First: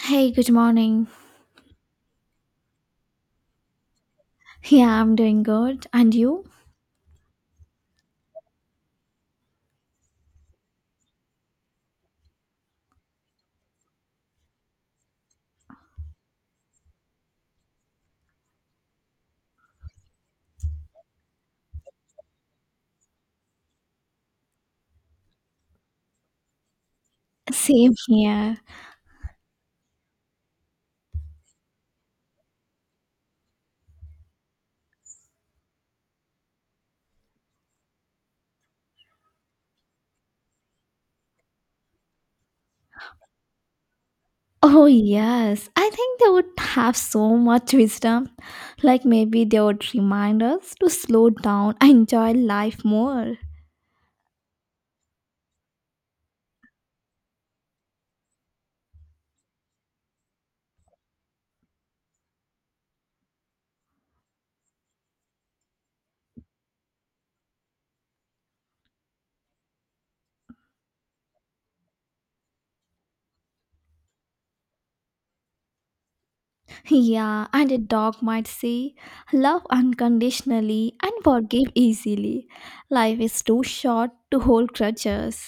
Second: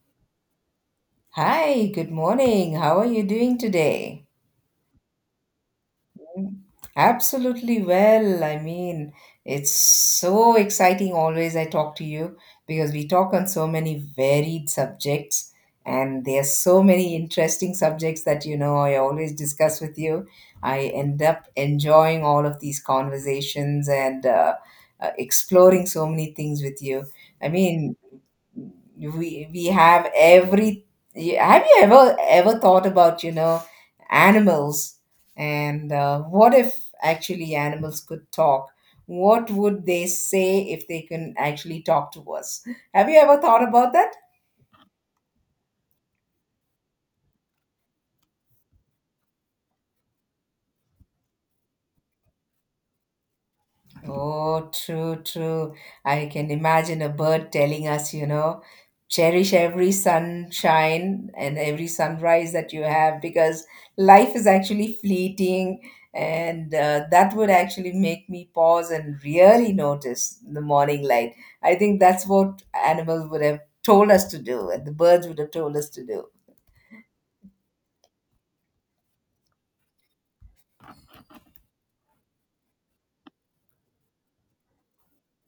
Hey, good morning. Hi, good morning. How are you doing today? Yeah, I'm doing good. And you? Absolutely well. It's so exciting always I talk to you because we talk on so many varied subjects, and there are so many interesting subjects that you know I always discuss with you. I end up enjoying all of these conversations, and exploring so many things with you. I Same mean, here. we have every— have you ever thought about, you know, animals? And what if actually animals could talk? What would they say if they can actually talk to us? Have you ever thought about that? Oh, yes. I think they would have so much wisdom. Like maybe they would remind us to slow down and enjoy life more. Oh, true, true. I can imagine a bird telling us, you know, cherish every sunshine and every sunrise that you have, because life is actually fleeting. And that would actually make me pause and really notice the morning light. I think that's what animals would have told us to do, and the birds would have told us to do. Yeah, and a dog might say, love unconditionally and forgive easily. Life is too short to hold grudges.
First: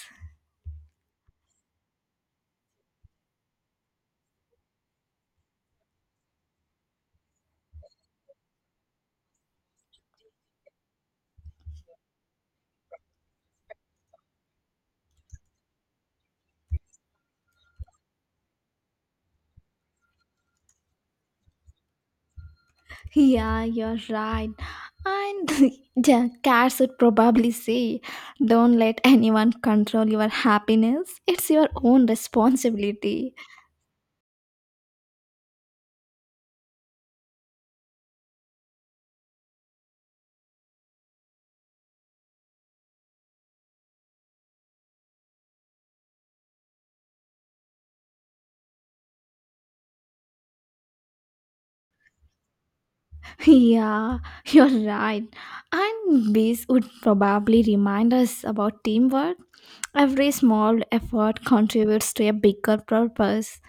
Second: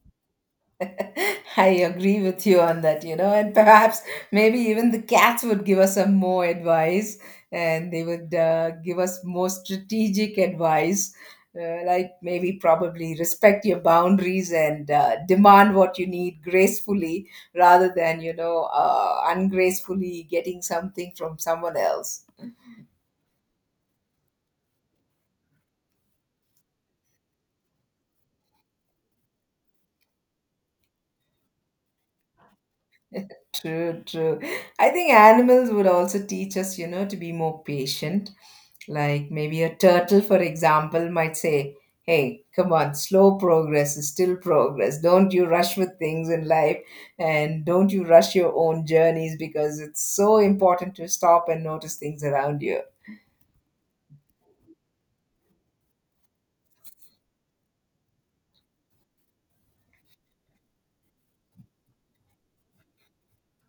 I agree with you on that, you know, and perhaps maybe even the cats would give us some more advice, and they would give us more strategic advice, like maybe probably respect your boundaries and demand what you need gracefully rather than, you know, ungracefully getting something from someone else. Yeah, you're right. And the cats would probably say, don't let anyone control your happiness. It's your own responsibility. True, true. I think animals would also teach us, you know, to be more patient. Like maybe a turtle, for example, might say, hey, come on, slow progress is still progress. Don't you rush with things in life, and don't you rush your own journeys, because it's so important to stop and notice things around you. Yeah, you're right. And bees would probably remind us about teamwork. Every small effort contributes to a bigger purpose.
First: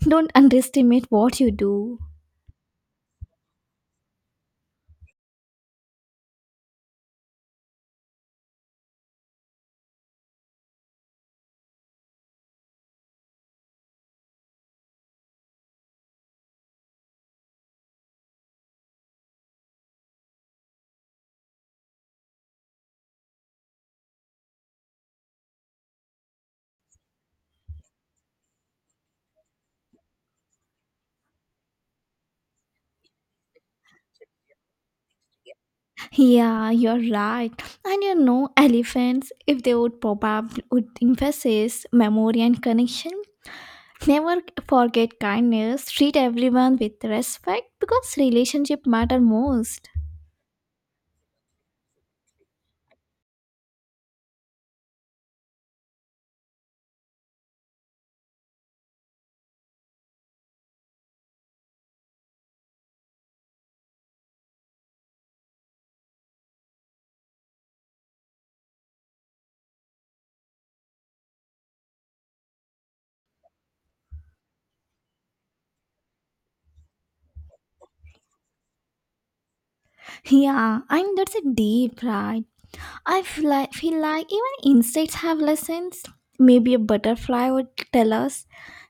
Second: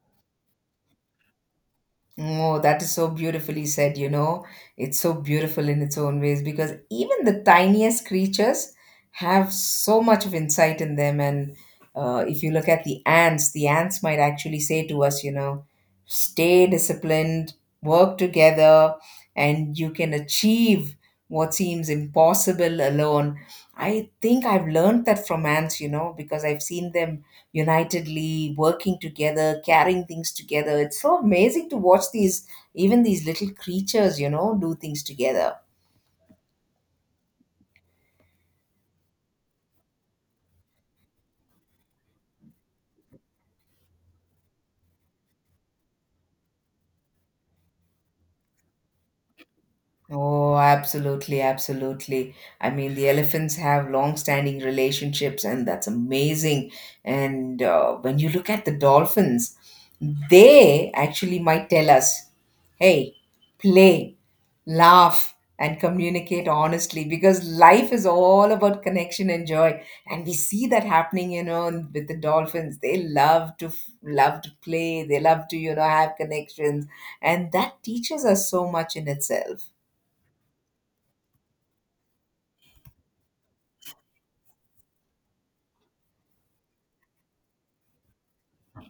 Don't underestimate what you do. Oh, that is so beautifully said, you know. It's so beautiful in its own ways, because even the tiniest creatures have so much of insight in them. And if you look at the ants might actually say to us, you know, stay disciplined, work together, and you can achieve what seems impossible alone. I think I've learned that from ants, you know, because I've seen them unitedly working together, carrying things together. It's so amazing to watch these, even these little creatures, you know, do things together. Yeah, you're right. And you know, elephants, if they would probably would emphasize memory and connection. Never forget kindness. Treat everyone with respect because relationship matter most. Oh, absolutely, absolutely. I mean, the elephants have long-standing relationships, and that's amazing. And when you look at the dolphins, they actually might tell us, hey, play, laugh, and communicate honestly, because life is all about connection and joy. And we see that happening, you know, with the dolphins. They love to f- love to play, they love to, you know, have connections, and that teaches us so much in itself. Yeah, and that's a deep right. I feel like even insects have lessons. Maybe a butterfly would tell us.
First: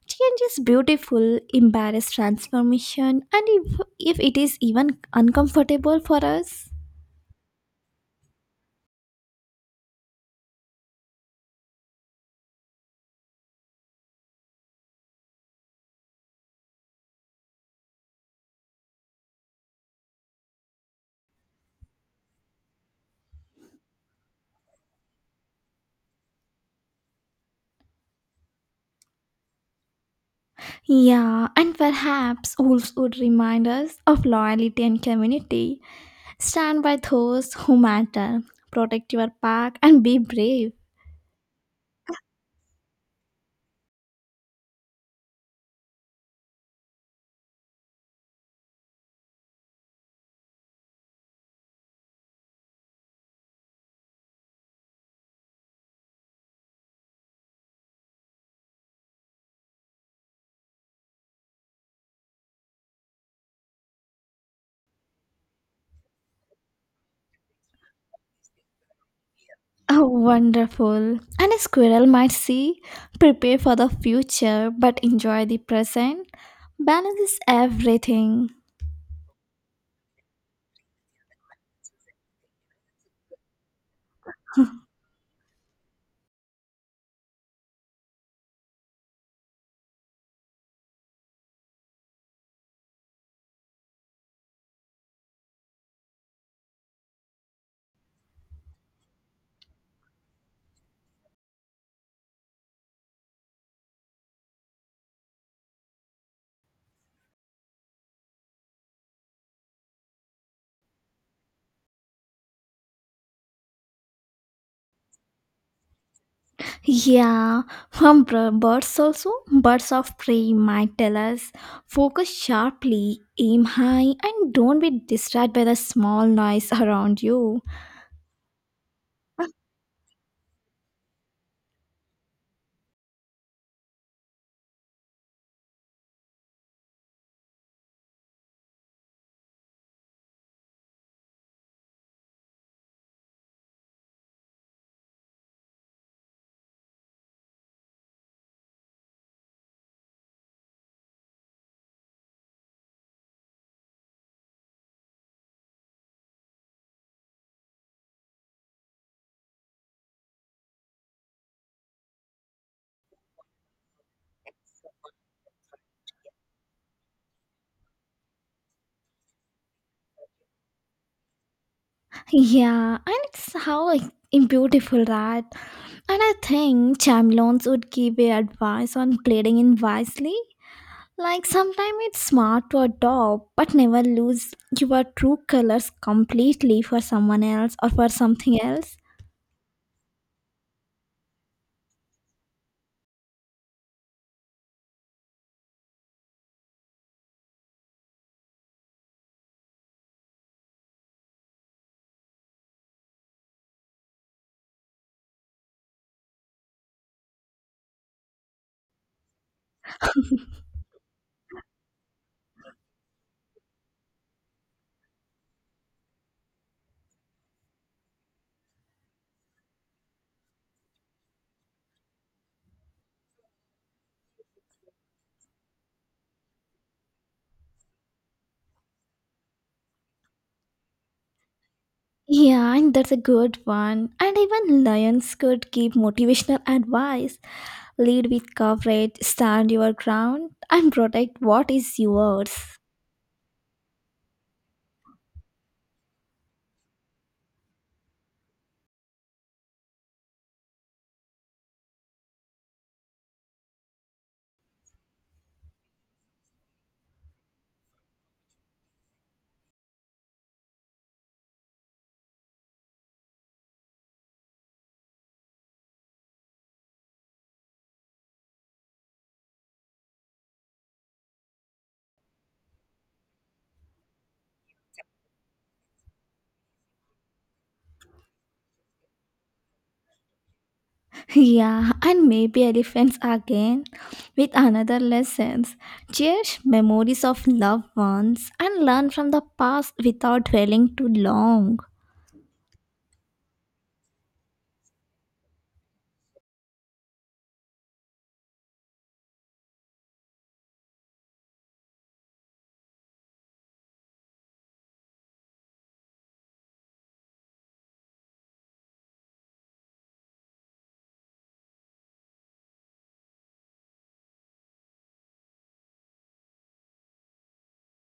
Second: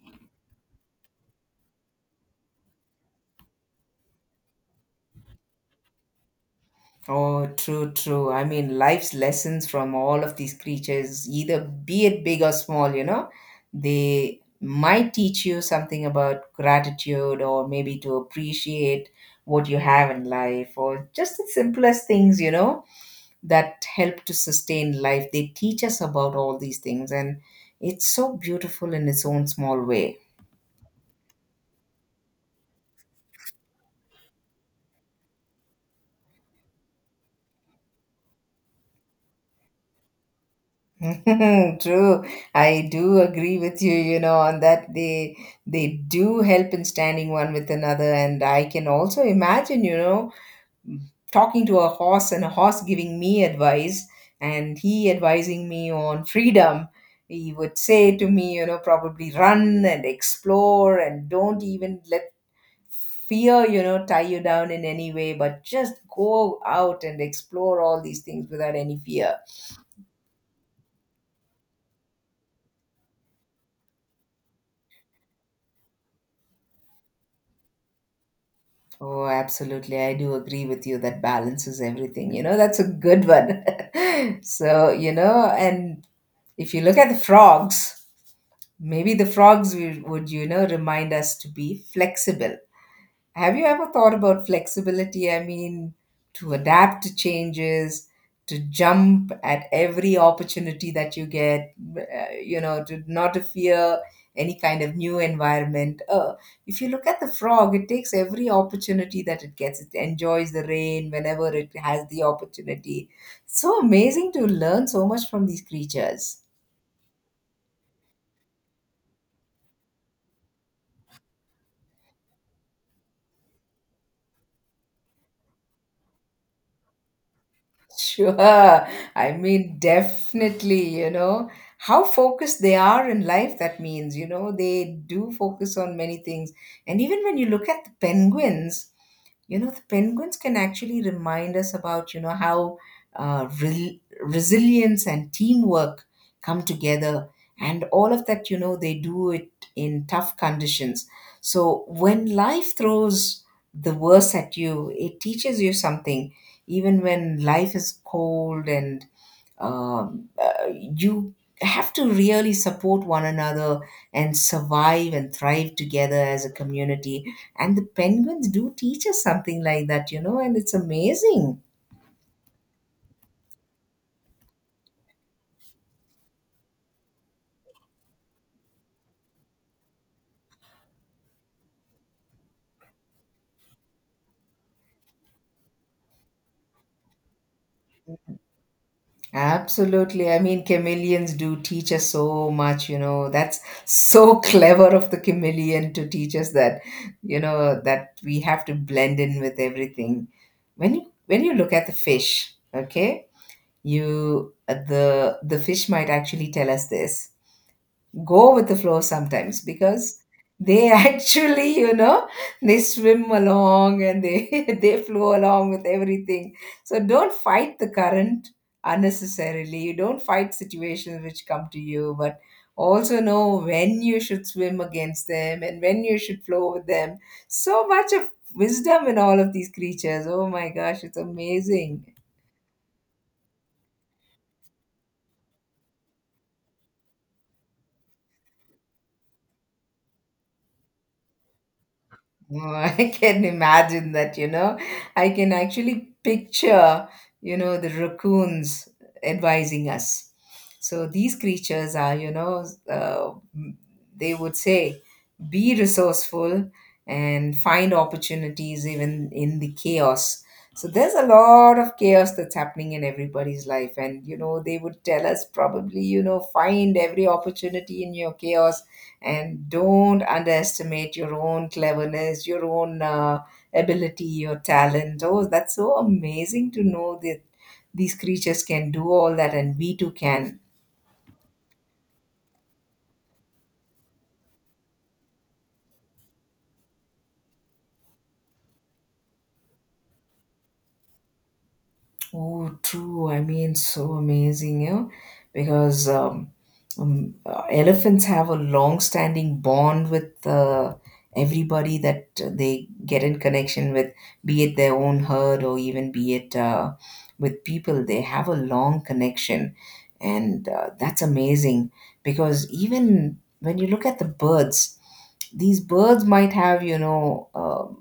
Change is beautiful, embarrass transformation, and if it is even uncomfortable for us. Oh, true, true. I mean, life's lessons from all of these creatures, either be it big or small, you know, they might teach you something about gratitude, or maybe to appreciate what you have in life, or just the simplest things, you know, that help to sustain life. They teach us about all these things, and it's so beautiful in its own small way. Yeah, and perhaps wolves would remind us of loyalty and community. Stand by those who matter, protect your pack, and be brave. True, I do agree with you, you know, on that. They do help in standing one with another, and I can also imagine, you know, talking to a horse, and a horse giving me advice and he advising me on freedom. He would say to me, you know, probably run and explore and don't even let fear, you know, tie you down in any way, but just go out and explore all these things without any fear. Oh, wonderful. And a squirrel might see, prepare for the future but enjoy the present. Balance is everything. Oh, absolutely. I do agree with you that balance is everything. You know, that's a good one. So, you know, and if you look at the frogs, maybe the frogs will- would, you know, remind us to be flexible. Have you ever thought about flexibility? I mean, to adapt to changes, to jump at every opportunity that you get, you know, to not to fear any kind of new environment. If you look at the frog, it takes every opportunity that it gets. It enjoys the rain whenever it has the opportunity. So amazing to learn so much from these creatures. Yeah, from birds also, birds of prey might tell us focus sharply, aim high, and don't be distracted by the small noise around you. Sure. I mean, definitely, you know, how focused they are in life. That means, you know, they do focus on many things. And even when you look at the penguins, you know, the penguins can actually remind us about, you know, how re- resilience and teamwork come together. And all of that, you know, they do it in tough conditions. So when life throws the worst at you, it teaches you something, even when life is cold and you have to really support one another and survive and thrive together as a community, and the penguins do teach us something like that, you know, and it's amazing. Yeah, and it's how like in beautiful right? And I think chameleons would give a advice on pleading in wisely. Like sometimes it's smart to adopt, but never lose your true colors completely for someone else or for something else. Absolutely. I mean, chameleons do teach us so much, you know. That's so clever of the chameleon to teach us that, you know, that we have to blend in with everything. When you look at the fish, okay? You the fish might actually tell us this: go with the flow sometimes, because they actually, you know, they swim along, and they they flow along with everything. So don't fight the current unnecessarily. You don't fight situations which come to you, but also know when you should swim against them and when you should flow with them. So much of wisdom in all of these creatures. Oh my gosh, it's amazing. Yeah, and that's a good one. And even lions could give motivational advice. Lead with courage, stand your ground, and protect what is Oh, yours. I can imagine that, you know. I can actually picture, you know, the raccoons advising us. So these creatures are, you know, they would say, be resourceful and find opportunities even in the chaos. So there's a lot of chaos that's happening in everybody's life. And, you know, they would tell us probably, you know, find every opportunity in your chaos, and don't underestimate your own cleverness, your own ability, your talent. Oh, that's so amazing to know that these creatures can do all that, and we too can. Yeah, and maybe elephants again with another lessons. Cherish memories of loved ones and learn from the past without dwelling too long. Oh, true. I mean, so amazing, you know, because elephants have a long-standing bond with everybody that they get in connection with, be it their own herd, or even be it with people. They have a long connection, and that's amazing, because even when you look at the birds, these birds might have, you know,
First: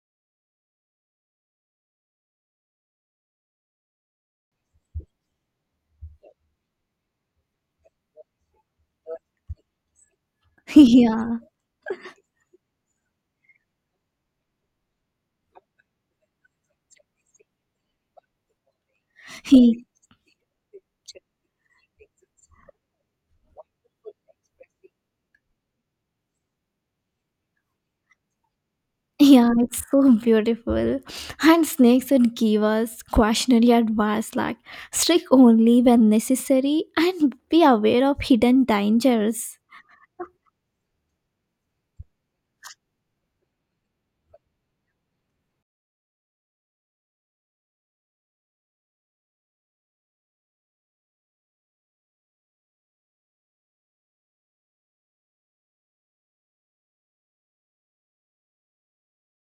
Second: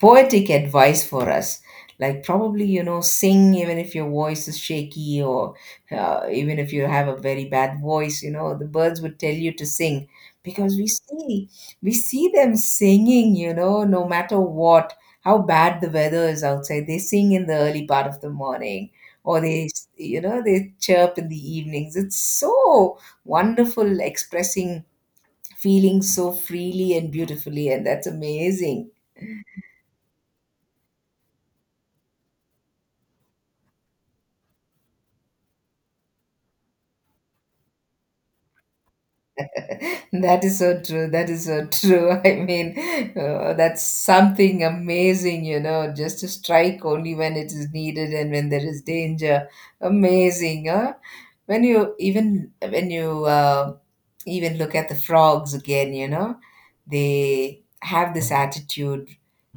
poetic advice for us, like probably, you know, sing even if your voice is shaky, or even if you have a very bad voice, you know, the birds would tell you to sing, because Yeah, we see them singing, you know, no matter what, how bad the weather is outside, they sing in the early part of the morning, or they he, you know they chirp in the evenings. It's so wonderful, expressing feelings so freely and beautifully, and that's amazing. yeah, it's so beautiful. And snakes would give us cautionary advice like strike only when necessary and be aware of hidden dangers. That is so true. That is so true. I mean, that's something amazing, you know, just to strike only when it is needed and when there is danger. Amazing, huh? When you even look at the frogs again, you know, they have this attitude,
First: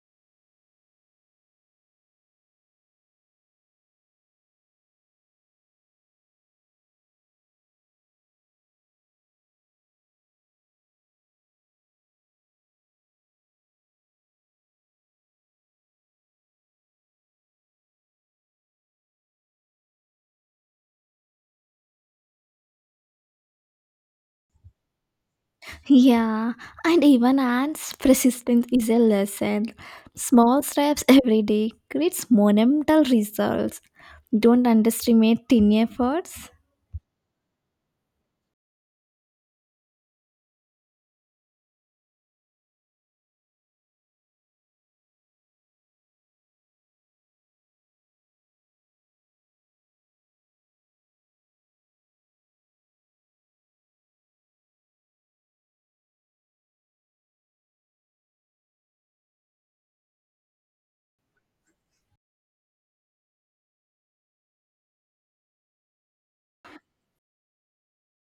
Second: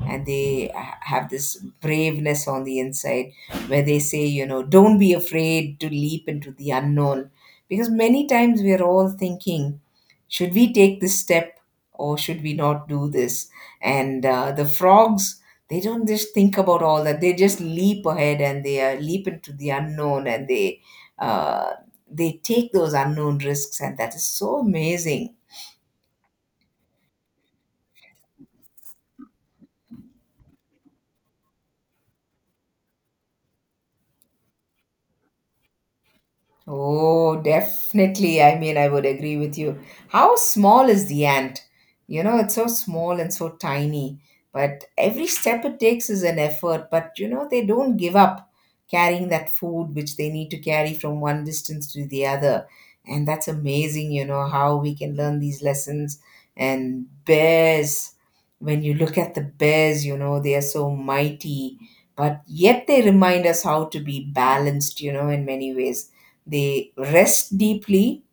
and they ha- have this braveness on the inside, where they say, you know, don't be afraid to leap into the unknown, because many times we are all thinking, should we take this step or should we not do this? And the frogs, they don't just think about all that. They just leap ahead, and they leap into the unknown, and uh, they take those unknown risks, and that is so amazing. Yeah, and even ants' persistence is a lesson. Small steps every day creates monumental results. Don't underestimate tiny efforts. Oh, definitely. I mean, I would agree with you. How small is the ant? You know, it's so small and so tiny, but every step it takes is an effort. But, you know, they don't give up carrying that food which they need to carry from one distance to the other. And that's amazing, you know, how we can learn these lessons. And bears, when you look at the bears, you know, they are so mighty, but yet they remind us how to be balanced, you know. In many ways, they rest deeply,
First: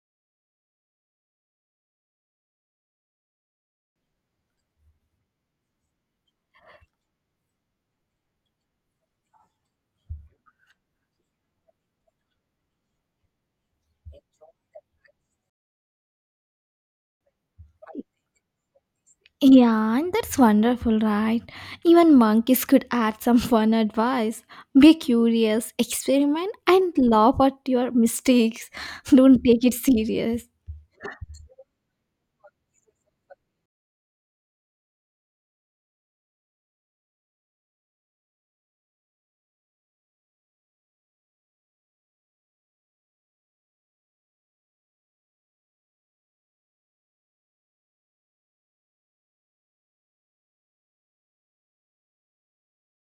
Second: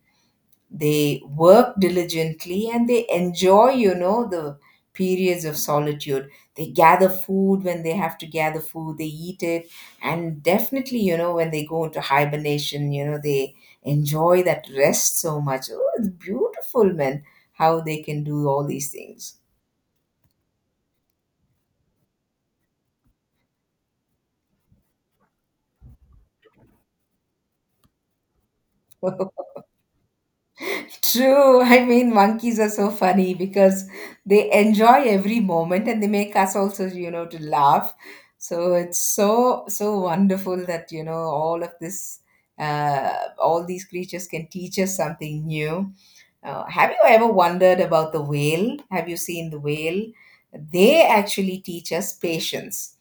they work diligently, and they enjoy, you know, the periods of solitude. They gather food. When they have to gather food, they eat it. And definitely, you know, when they go into hibernation, you know, they enjoy that rest so much. Oh, it's beautiful, man, how they can do all these things. Yeah, and that's wonderful, right? Even monkeys could add some fun advice. Be curious, experiment, and laugh at your mistakes. Don't take it serious. True. I mean, monkeys are so funny, because they enjoy every moment, and they make us also, you know, to laugh. So it's so, so wonderful that, you know, all of this, uh, all these creatures can teach us something new. Have you ever wondered about the whale? Have you seen the whale? They actually teach us patience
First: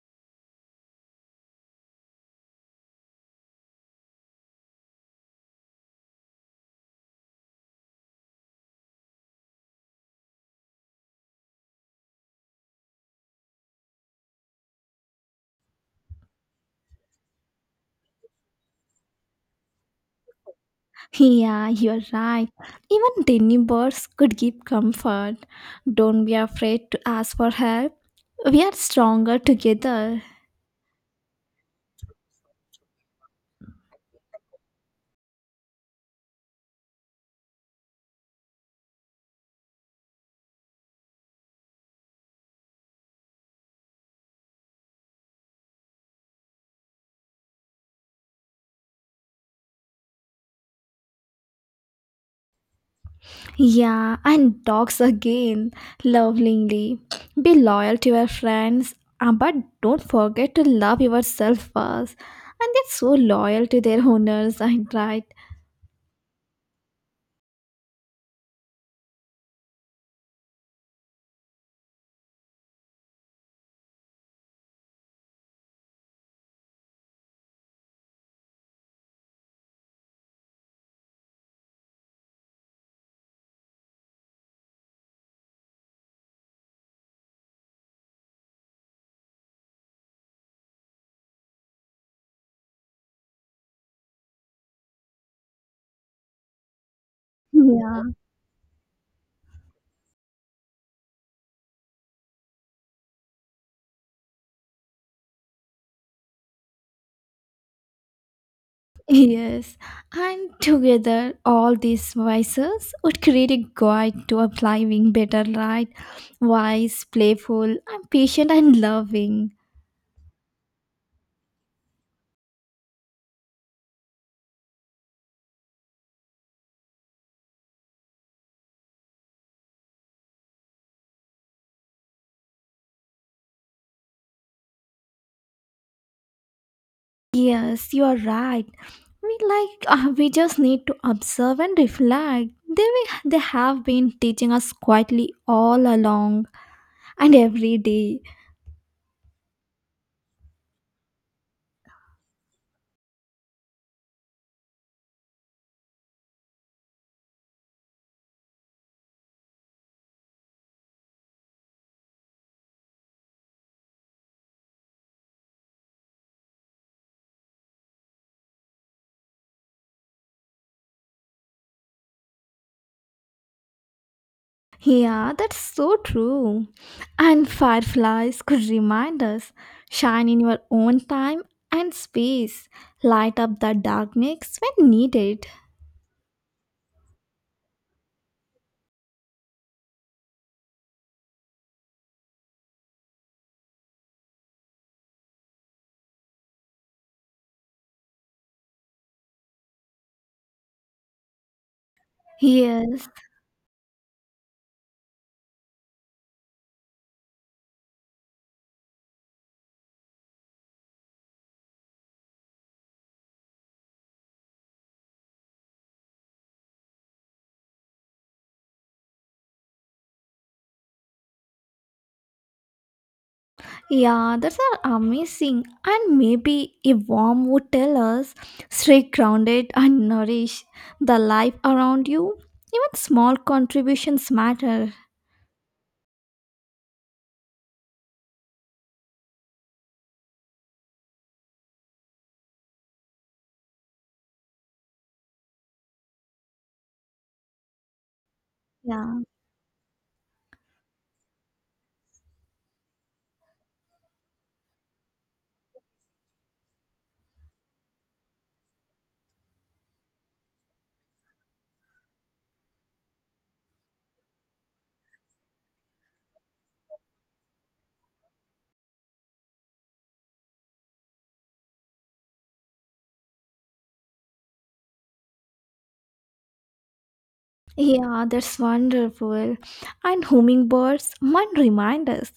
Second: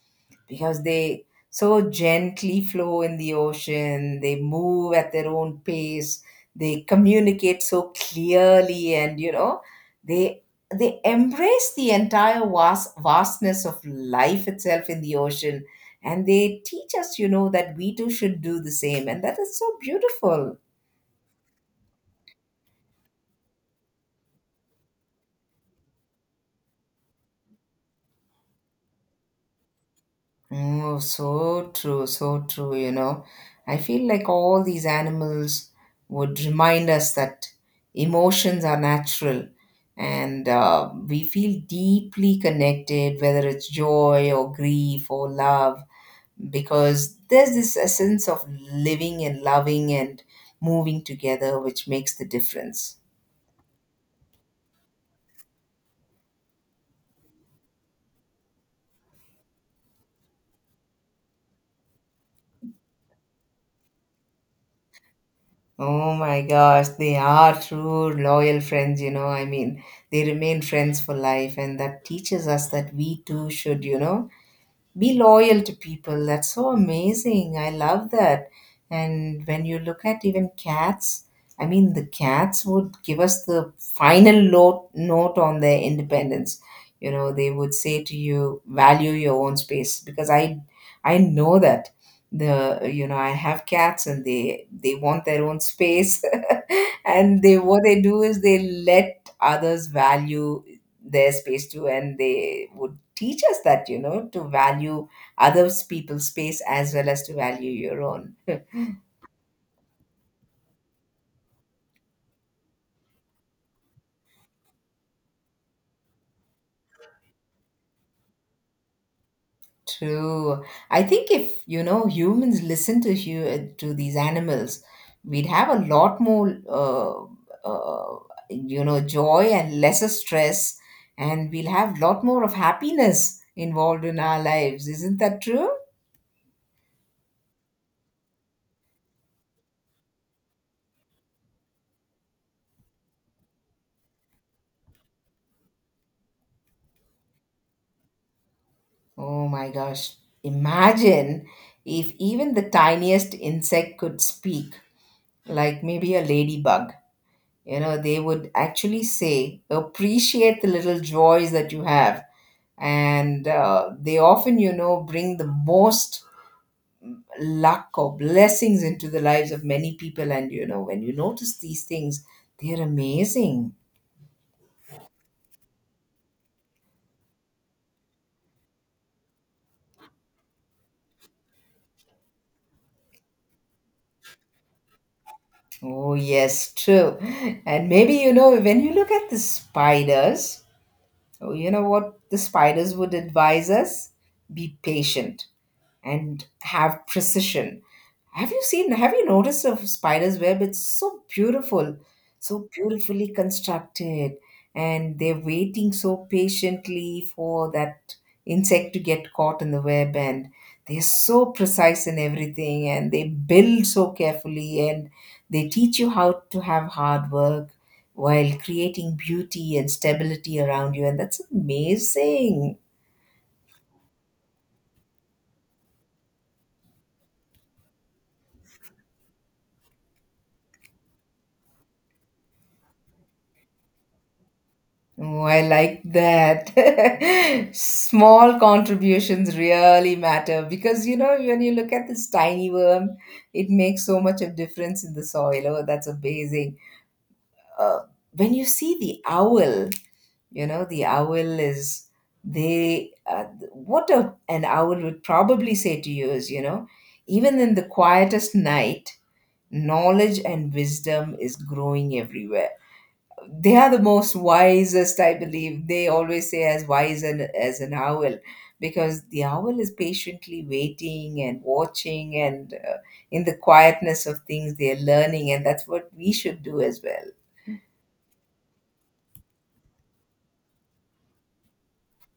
because they so gently flow in the ocean. They move at their own pace, they communicate so clearly, and they they embrace the entire vastness of life itself in the ocean. And they teach us that we too should do the same, and that is so beautiful. Yeah, you're right. Even tiny birds could give comfort. Don't be afraid to ask for help. We are stronger together. Oh, so true, so true. I feel like all these animals would remind us that emotions are natural, and we feel deeply connected, whether it's joy or grief or love, because there's this essence of living and loving and moving together, which makes the difference. Yeah, and dogs again, lovingly. Be loyal to your friends, but don't forget to love yourself first. And they're so loyal to their owners, I right? Oh my gosh, they are true loyal friends. I mean, they remain friends for life, and that teaches us that we too should, be loyal to people. That's so amazing. I love that. And when you look at even cats, I mean, the cats would give us the final note on their independence. You know, they would say to you, value your own space, because I know that the you know I have cats, and they want their own space, and they what they Yeah. do is they let others value their space too, and they would teach us that to value others people's space, as well as to value your own. Yes, and together all these voices would create a guide to applying better light, wise, playful, and patient and loving. True. I think if humans listen to to these animals, we'd have a lot more uh, joy and lesser stress, and we'll have a lot more of happiness involved in our lives. Isn't that true? Yes, you are right. We just need to observe and reflect. They have been teaching us quietly all along and every day. Oh my gosh. Imagine if even the tiniest insect could speak, like maybe a ladybug. You know, they would actually say, appreciate the little joys that you have. And they often, bring the most luck or blessings into the lives of many people. And, when you notice these things, they're amazing. Yeah, that's so true. And fireflies could remind us shine in your own time and space, light up the darkness when needed. Oh, yes, true. And maybe, when you look at the spiders. So, you know what the spiders would advise us? Be patient and have precision. Have you noticed a spider's web? It's so beautiful, so Yes, beautifully constructed, and they're waiting so patiently for that insect to get caught in the web, and they're so precise in everything, and they build so carefully, and they teach you how to have hard work while creating beauty and stability around you, and that's amazing. yeah, that's are amazing. And maybe a worm would tell us stay grounded and nourish the life around you. Even small contributions matter. Oh, I like that. Small contributions really matter, because when you look at this tiny worm, it makes so much of difference in the soil. Oh, that's amazing. Uh, when you see Yeah. the owl, you know the owl is they. An owl would probably say to you is, even in the quietest night, knowledge and wisdom is growing everywhere. They are the most wisest, I believe. They always say, as wise as an owl, because the owl is patiently waiting and watching, and in the quietness of things, they're learning, and that's what we should do as well. Yeah, that's wonderful. And hummingbirds might remind us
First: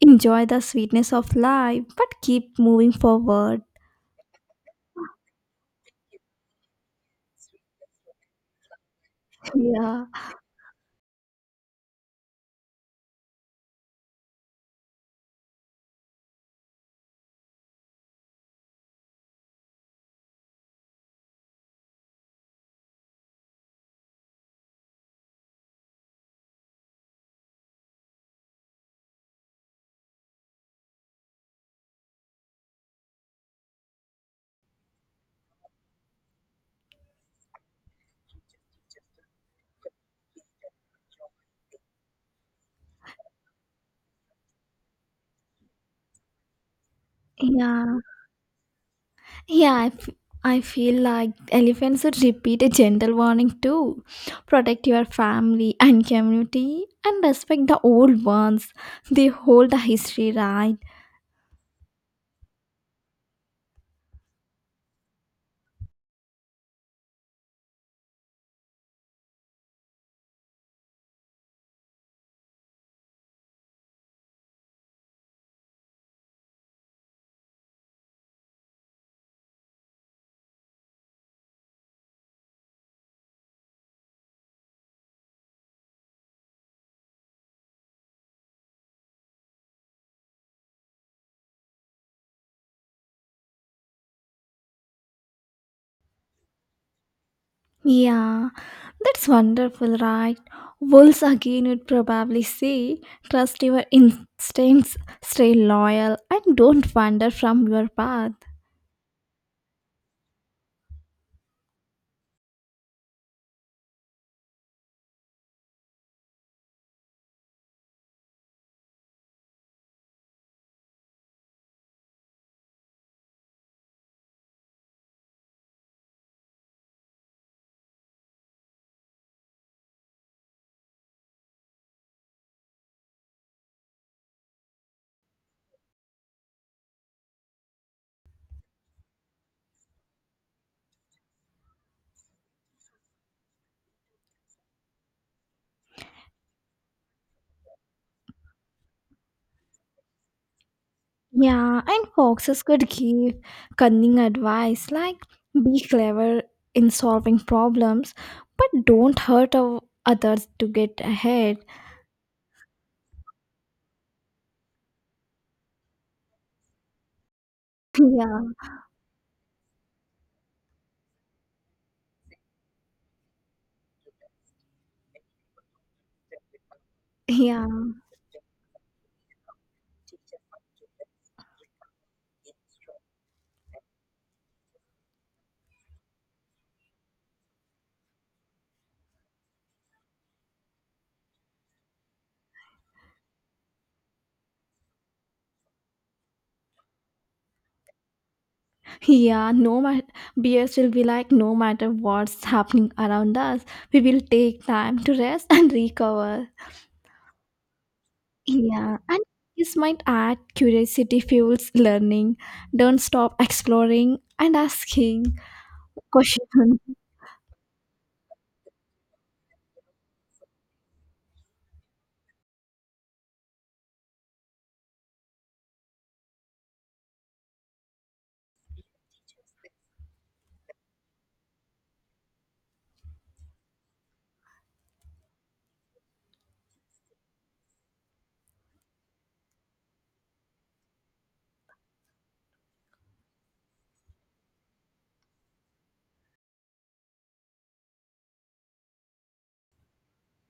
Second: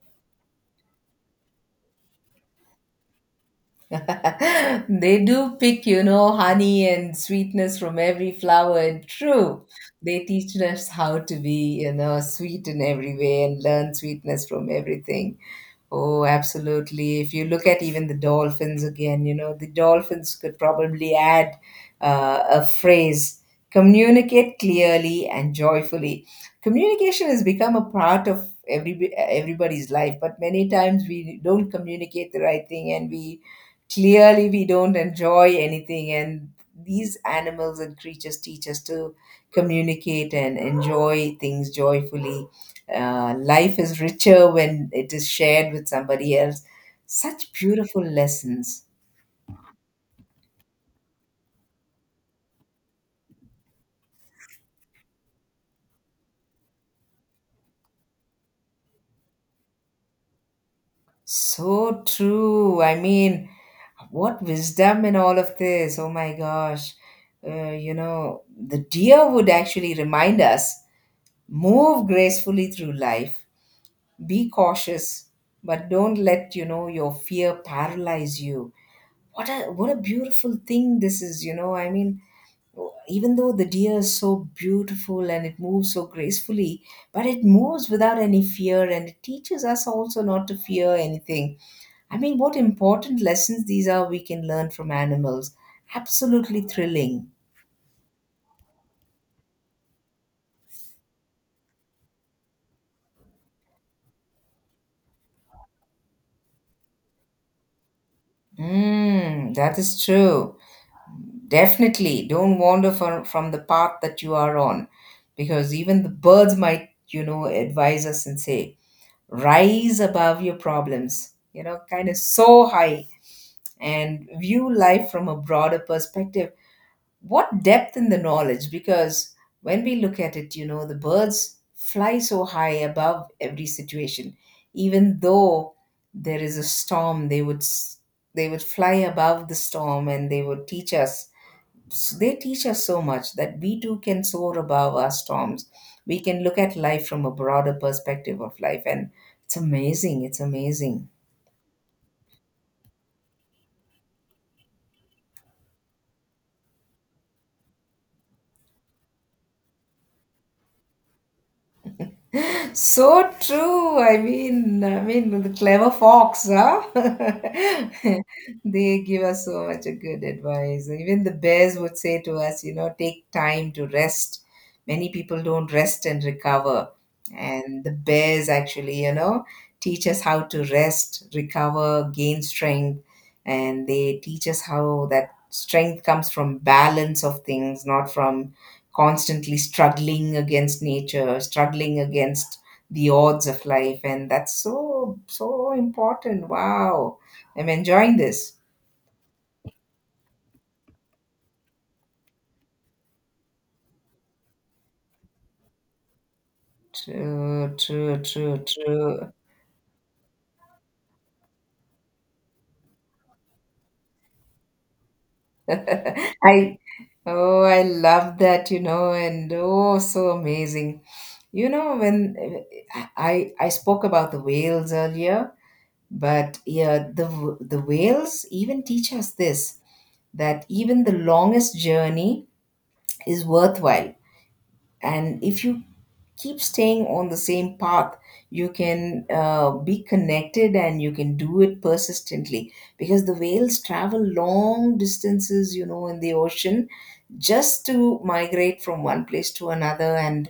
enjoy the sweetness of life, but keep moving forward. They do pick, honey and sweetness from every flower. And true, Yeah, they teach us how to be, sweet in every way, and learn sweetness from everything. Oh, absolutely. If you look at even the dolphins again, the dolphins could probably add a phrase, communicate clearly and joyfully. Communication has become a part of everybody's life, but many times we don't communicate the right thing, and we, clearly, we don't enjoy anything, and these animals and creatures teach us to communicate and enjoy things joyfully. Life is richer when it is shared with somebody else. Such yeah, beautiful lessons. yeah. I feel like elephants should repeat a gentle warning too. Protect your family and community and respect the old ones. They hold the history, right? So true. I mean, what wisdom in all of this. Oh my gosh. You know, the deer would actually remind us, move gracefully through life, be cautious, but don't let, your fear paralyze you. What a beautiful thing this is. I mean, even though the deer is so beautiful and it moves so gracefully, but it moves without any fear, and it teaches us also not to fear anything. I mean, what important lessons these are we can learn from animals. Absolutely thrilling. Yeah, that's wonderful, right? Wolves again would probably say, trust your instincts, stay loyal, and don't wander from your path. Mm, that is true. Definitely don't wander from the path that you are on, because even the birds might, advise us and say, rise above your problems, kind of so high, and view life from a broader perspective. What depth in the knowledge? Because when we look at it, the birds fly so high above every situation. Even though there is a storm, they would fly above the storm, and they would teach us. They teach us so much that we too can soar above our storms. We can look at life from a broader perspective of life, and it's amazing. It's amazing. Yeah, and foxes could give cunning advice like be clever in solving problems, but don't hurt others to get ahead. So true. I mean, the clever fox, huh? Yeah, They give us so much a good advice. Even the bears would say to us, take time to rest. Many people don't rest and recover. yeah. And the bears actually, teach us how to rest, recover, gain strength. And they teach us how that strength comes from balance of things, not from constantly struggling against nature, struggling against the odds of life, and that's so, so important. Wow, I'm enjoying this. Yeah, no matter bears will be like no matter what's happening around us, we will take time to rest and recover. True, true, true, Yeah, and true. this might add curiosity fuels learning. Don't stop exploring and asking I questions. Oh, I love that, and oh, so amazing. You know when I spoke about the whales earlier, but yeah, the whales even teach us this, that even the longest journey is worthwhile, and if you keep staying on the same path, you can, be connected, and you can do it persistently, because the whales travel long distances, in the ocean, just to migrate from one place to another. And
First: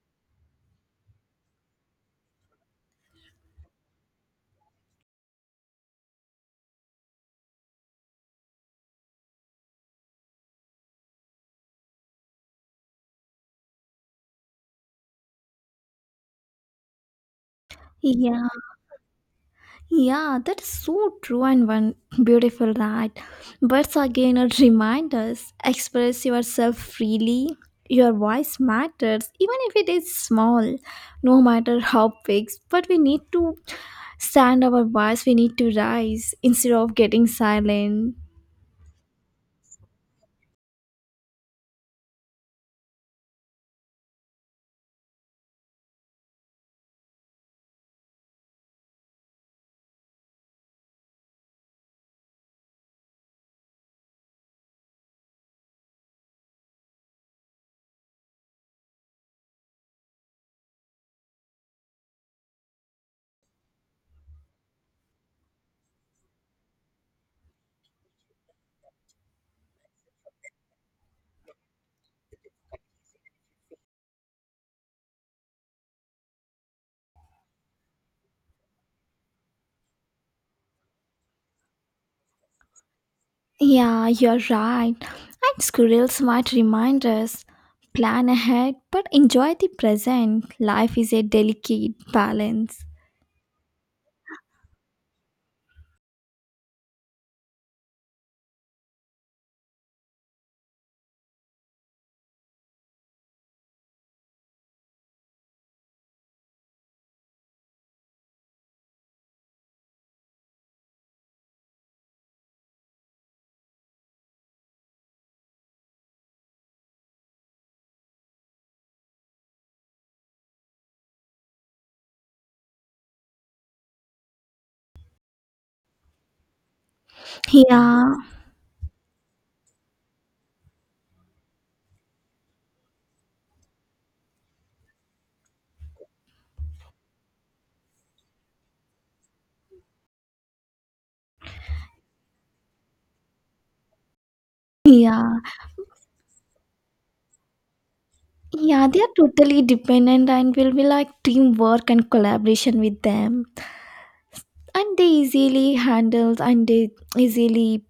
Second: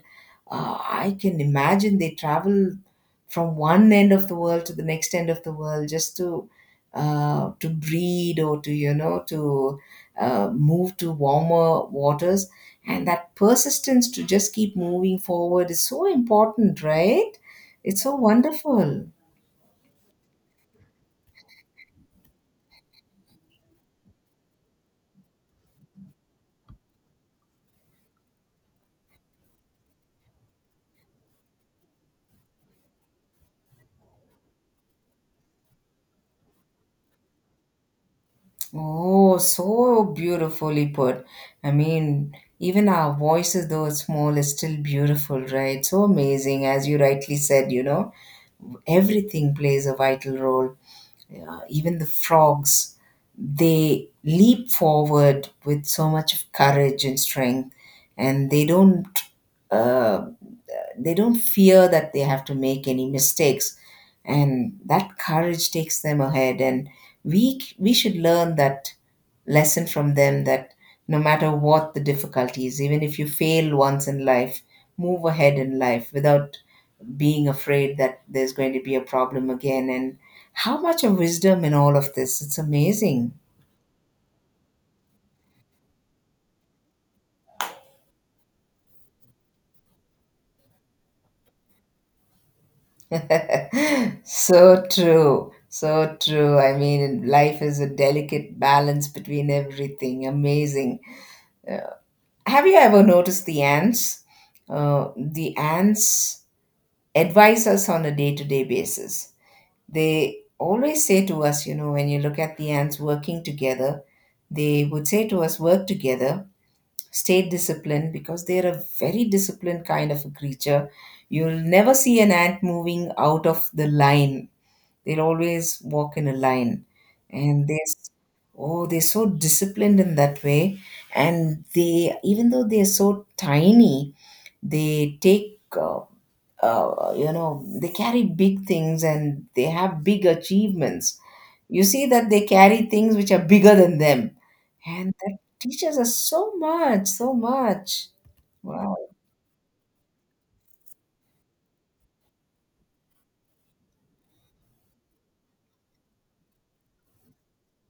I can imagine they travel from one end of the world to the next end of the world, just to breed, or to you know to move to warmer waters, and that persistence to just keep moving forward is so important, right? It's so Yeah. wonderful. Yeah, that is so true and one beautiful right. Birds again are reminders. Express yourself freely. Your voice matters, even if it is small, no matter how big. But we need to stand our voice, we need to rise instead of getting silent. Oh, so beautifully put. I mean, even our voices, though small, is still beautiful, right? So amazing, as you rightly said, everything plays a vital role. Even the frogs, they leap forward with so much of courage and strength, and uh, they don't fear that they have to make any mistakes, and that courage takes them ahead. And we should learn that lesson from them, that no matter what the difficulties, even if you fail once in life, move ahead in life without being afraid that there's going to be a problem again. And how much of wisdom in all of this? It's amazing. Yeah, you're right. And squirrels might remind us plan ahead, but enjoy the present. Life is a delicate balance. So true. So true. I mean, life is a delicate balance between everything. Amazing. Have you ever noticed the ants? The ants advise us on a day to day basis. They always say to us, when you look at the ants working together, they would say to us, work together, stay disciplined, because they're a very disciplined kind of a creature. You'll never see an ant moving out of the line. They'll always walk in a line. And they're, s- Yeah, oh, they're so disciplined in that way. And they, even though they're so tiny, they take you know they carry big things, and they have big achievements. You see that they carry things which are bigger than them, and that yeah. teaches us so much, so much. Yeah, Wow. they are totally dependent and will be like teamwork and collaboration with them. And they easily handle and they easily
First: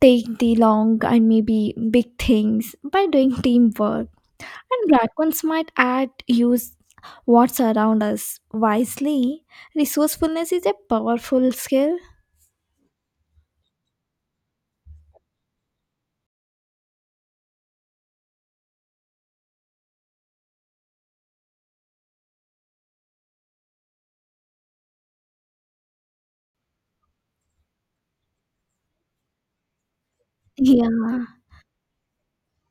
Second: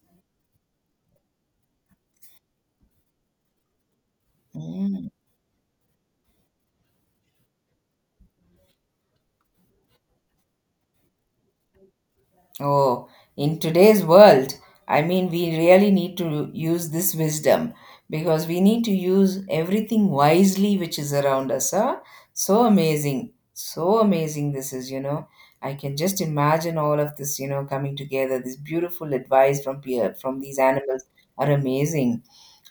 take the long and maybe big things by doing teamwork. And Mm. raccoons might add use what's around us wisely. Resourcefulness is a powerful skill. Oh, in today's world, I mean, we really need to use this wisdom, because we need to use everything wisely which is around us. Huh? So amazing. So amazing this is. I can just imagine all of this, coming together. This beautiful advice from from these Yeah. animals are amazing.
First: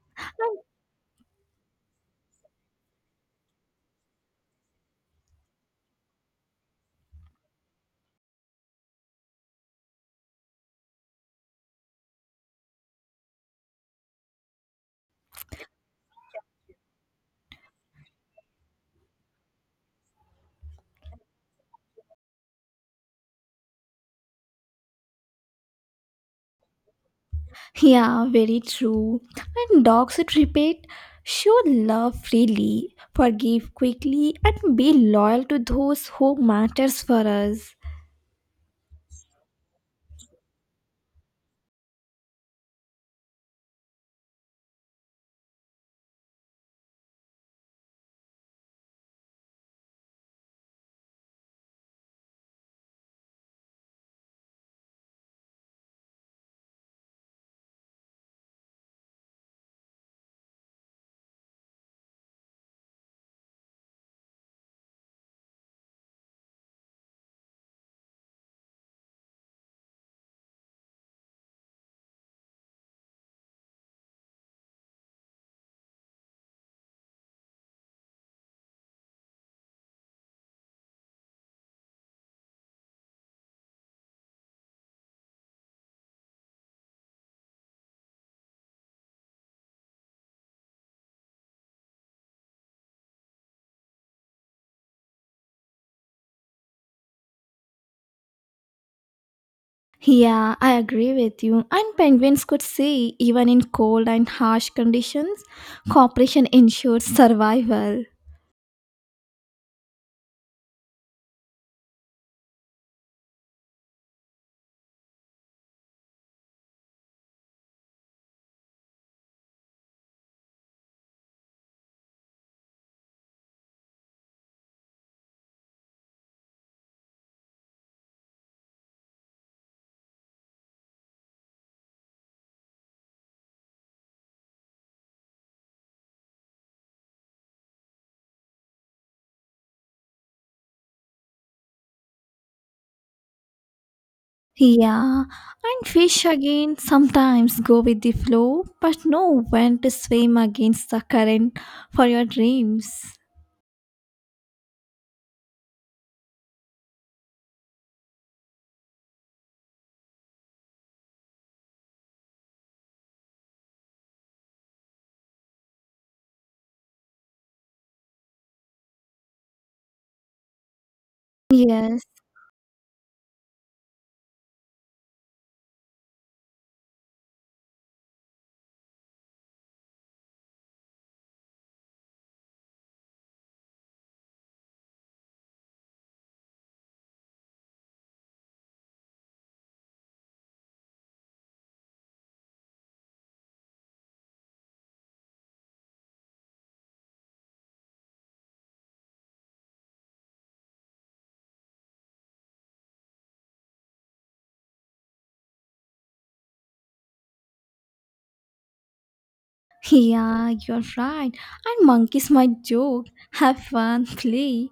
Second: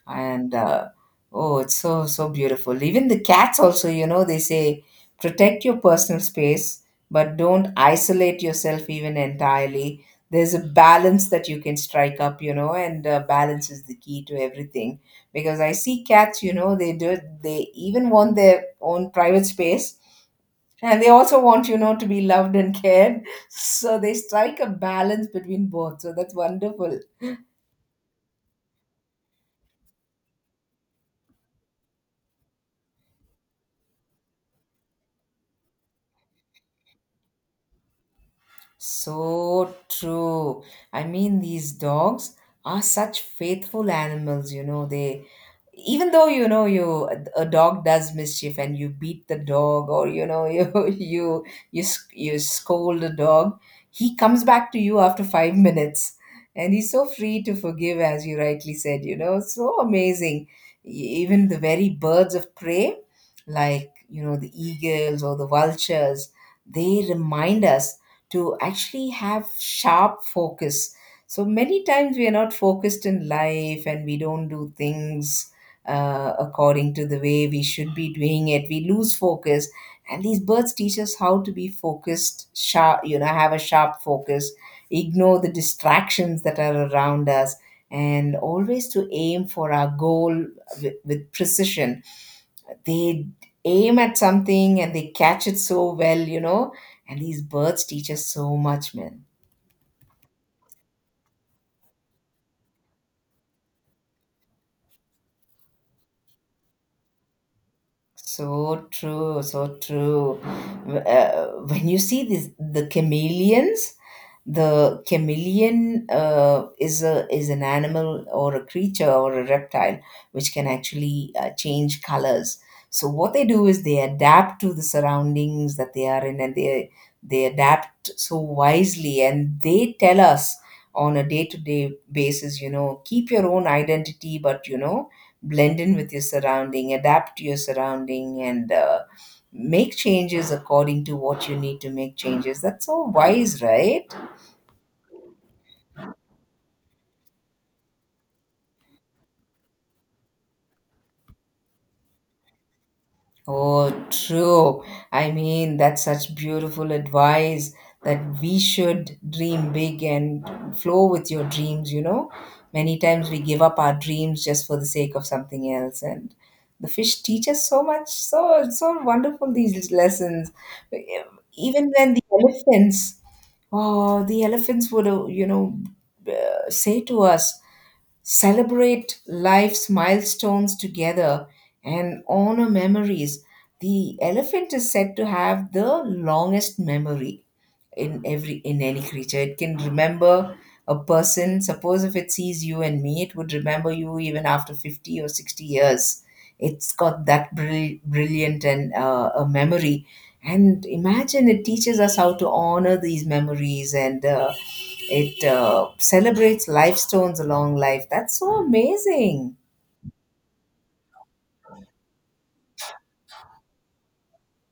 And oh, it's so, so beautiful. Even the cats also, they say, protect your personal space, but don't isolate yourself even entirely. There's a balance that you can strike up, and balance is the key to everything, because I see cats, they do, they even want their own private space, and they also want, to be loved and cared, so they strike a balance between both, so that's wonderful. Yeah, very true. And dogs that repeat show love freely, forgive quickly, and be loyal to those who matters for us. So true. I mean, these dogs are such faithful animals. They, even though you know you a dog does mischief, and you beat the dog, or you scold the dog, he comes back to you after 5 minutes, and he's so free to forgive, as you rightly said. It's so amazing. E- Even the very birds of prey, like the eagles or the vultures, they remind us to actually have sharp focus. So many times we are not focused in life, and we don't do things according to the way we should be doing it. We lose focus. And these birds teach us how to be focused, sharp, have a sharp focus, ignore the distractions that are around us, and always to aim for our goal with precision. They aim at something, and they catch it so well. And these birds teach us so much, man. Yeah, I agree with you. And penguins could say even in cold and harsh conditions, cooperation ensures survival. So true, so true. When you see this, the chameleons, the chameleon is a is an animal or a creature or a reptile, which can actually change colors. So what they do is they adapt to the surroundings that they are in, and they adapt so wisely, and they tell us on a day to day basis, keep your own identity, but blend in with your surrounding, adapt to your surrounding, and make changes according to what you need to make changes. That's so wise, right? Yeah, and fish again sometimes go with the flow, but know when to swim against the current for your dreams. Oh, true. I mean, that's such beautiful advice, that we should dream big and flow with your dreams, you know? Many times we give up our dreams just for the sake of something else, and the fish teach us so much, so so wonderful these lessons. Even Yes. when the elephants Oh, the elephants would, say to us, celebrate life's milestones together and honor memories. The elephant is said to have the longest memory in every in any creature. It can remember a person. Suppose if it sees you and me, it would remember you even after 50 or 60 years. It's got that brilliant and a memory. And imagine, it teaches us how to honor these memories, and it celebrates life stones along life. That's so amazing. Yeah, you're right. And monkeys might joke, have fun, play,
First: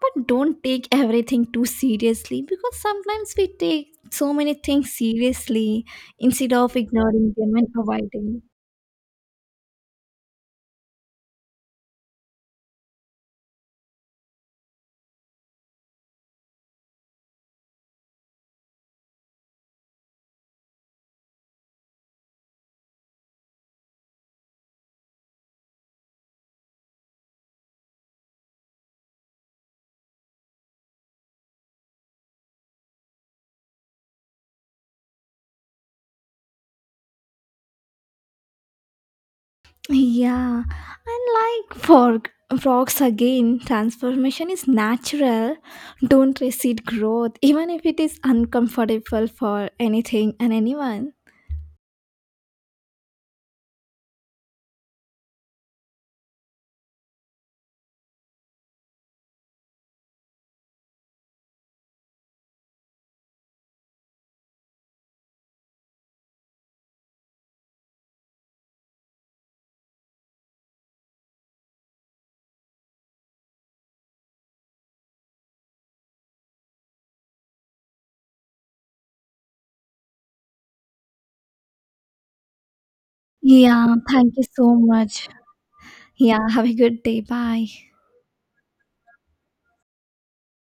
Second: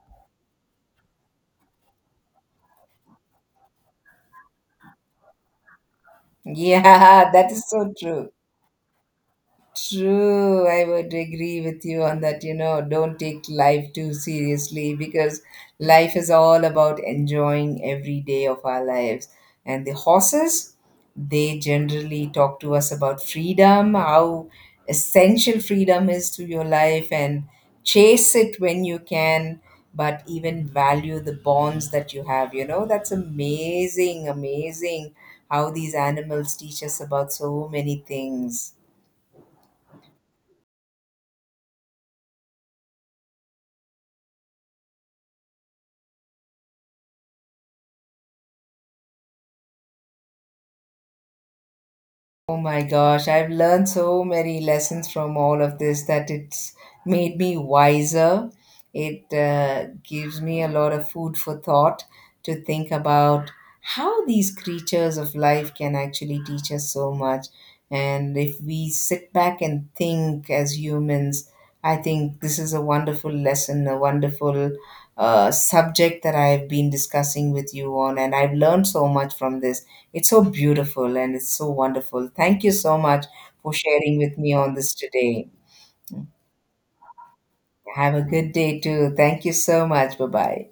but don't take everything too seriously because sometimes we take so many things seriously instead of Yeah, ignoring that them is and so true. avoiding. True, I would agree with you on that. Don't take life too seriously, because life is all about enjoying every day of our lives. And the horses, they generally talk to us about freedom, how essential freedom is to your life, and chase it when you can, but even value the bonds that you have. You know, that's amazing, amazing, how these animals teach us about so many things. Yeah, and like for frogs again, transformation is natural. Don't resist growth, even if it is uncomfortable for anything and anyone. Oh my gosh, I've learned so many lessons from all of this that it's made me wiser. It gives me a lot of food for thought to think about how these creatures of life can actually teach us so much. And if we sit back and think as humans, I think this is a wonderful lesson, a wonderful subject that I've been discussing with you on. And I've learned so much from this. It's so beautiful and it's so wonderful. Thank you so much for Yeah, sharing thank with you me on so this much. today. Yeah, have a good day. Bye. Have a good day too. Thank you so much. Bye bye.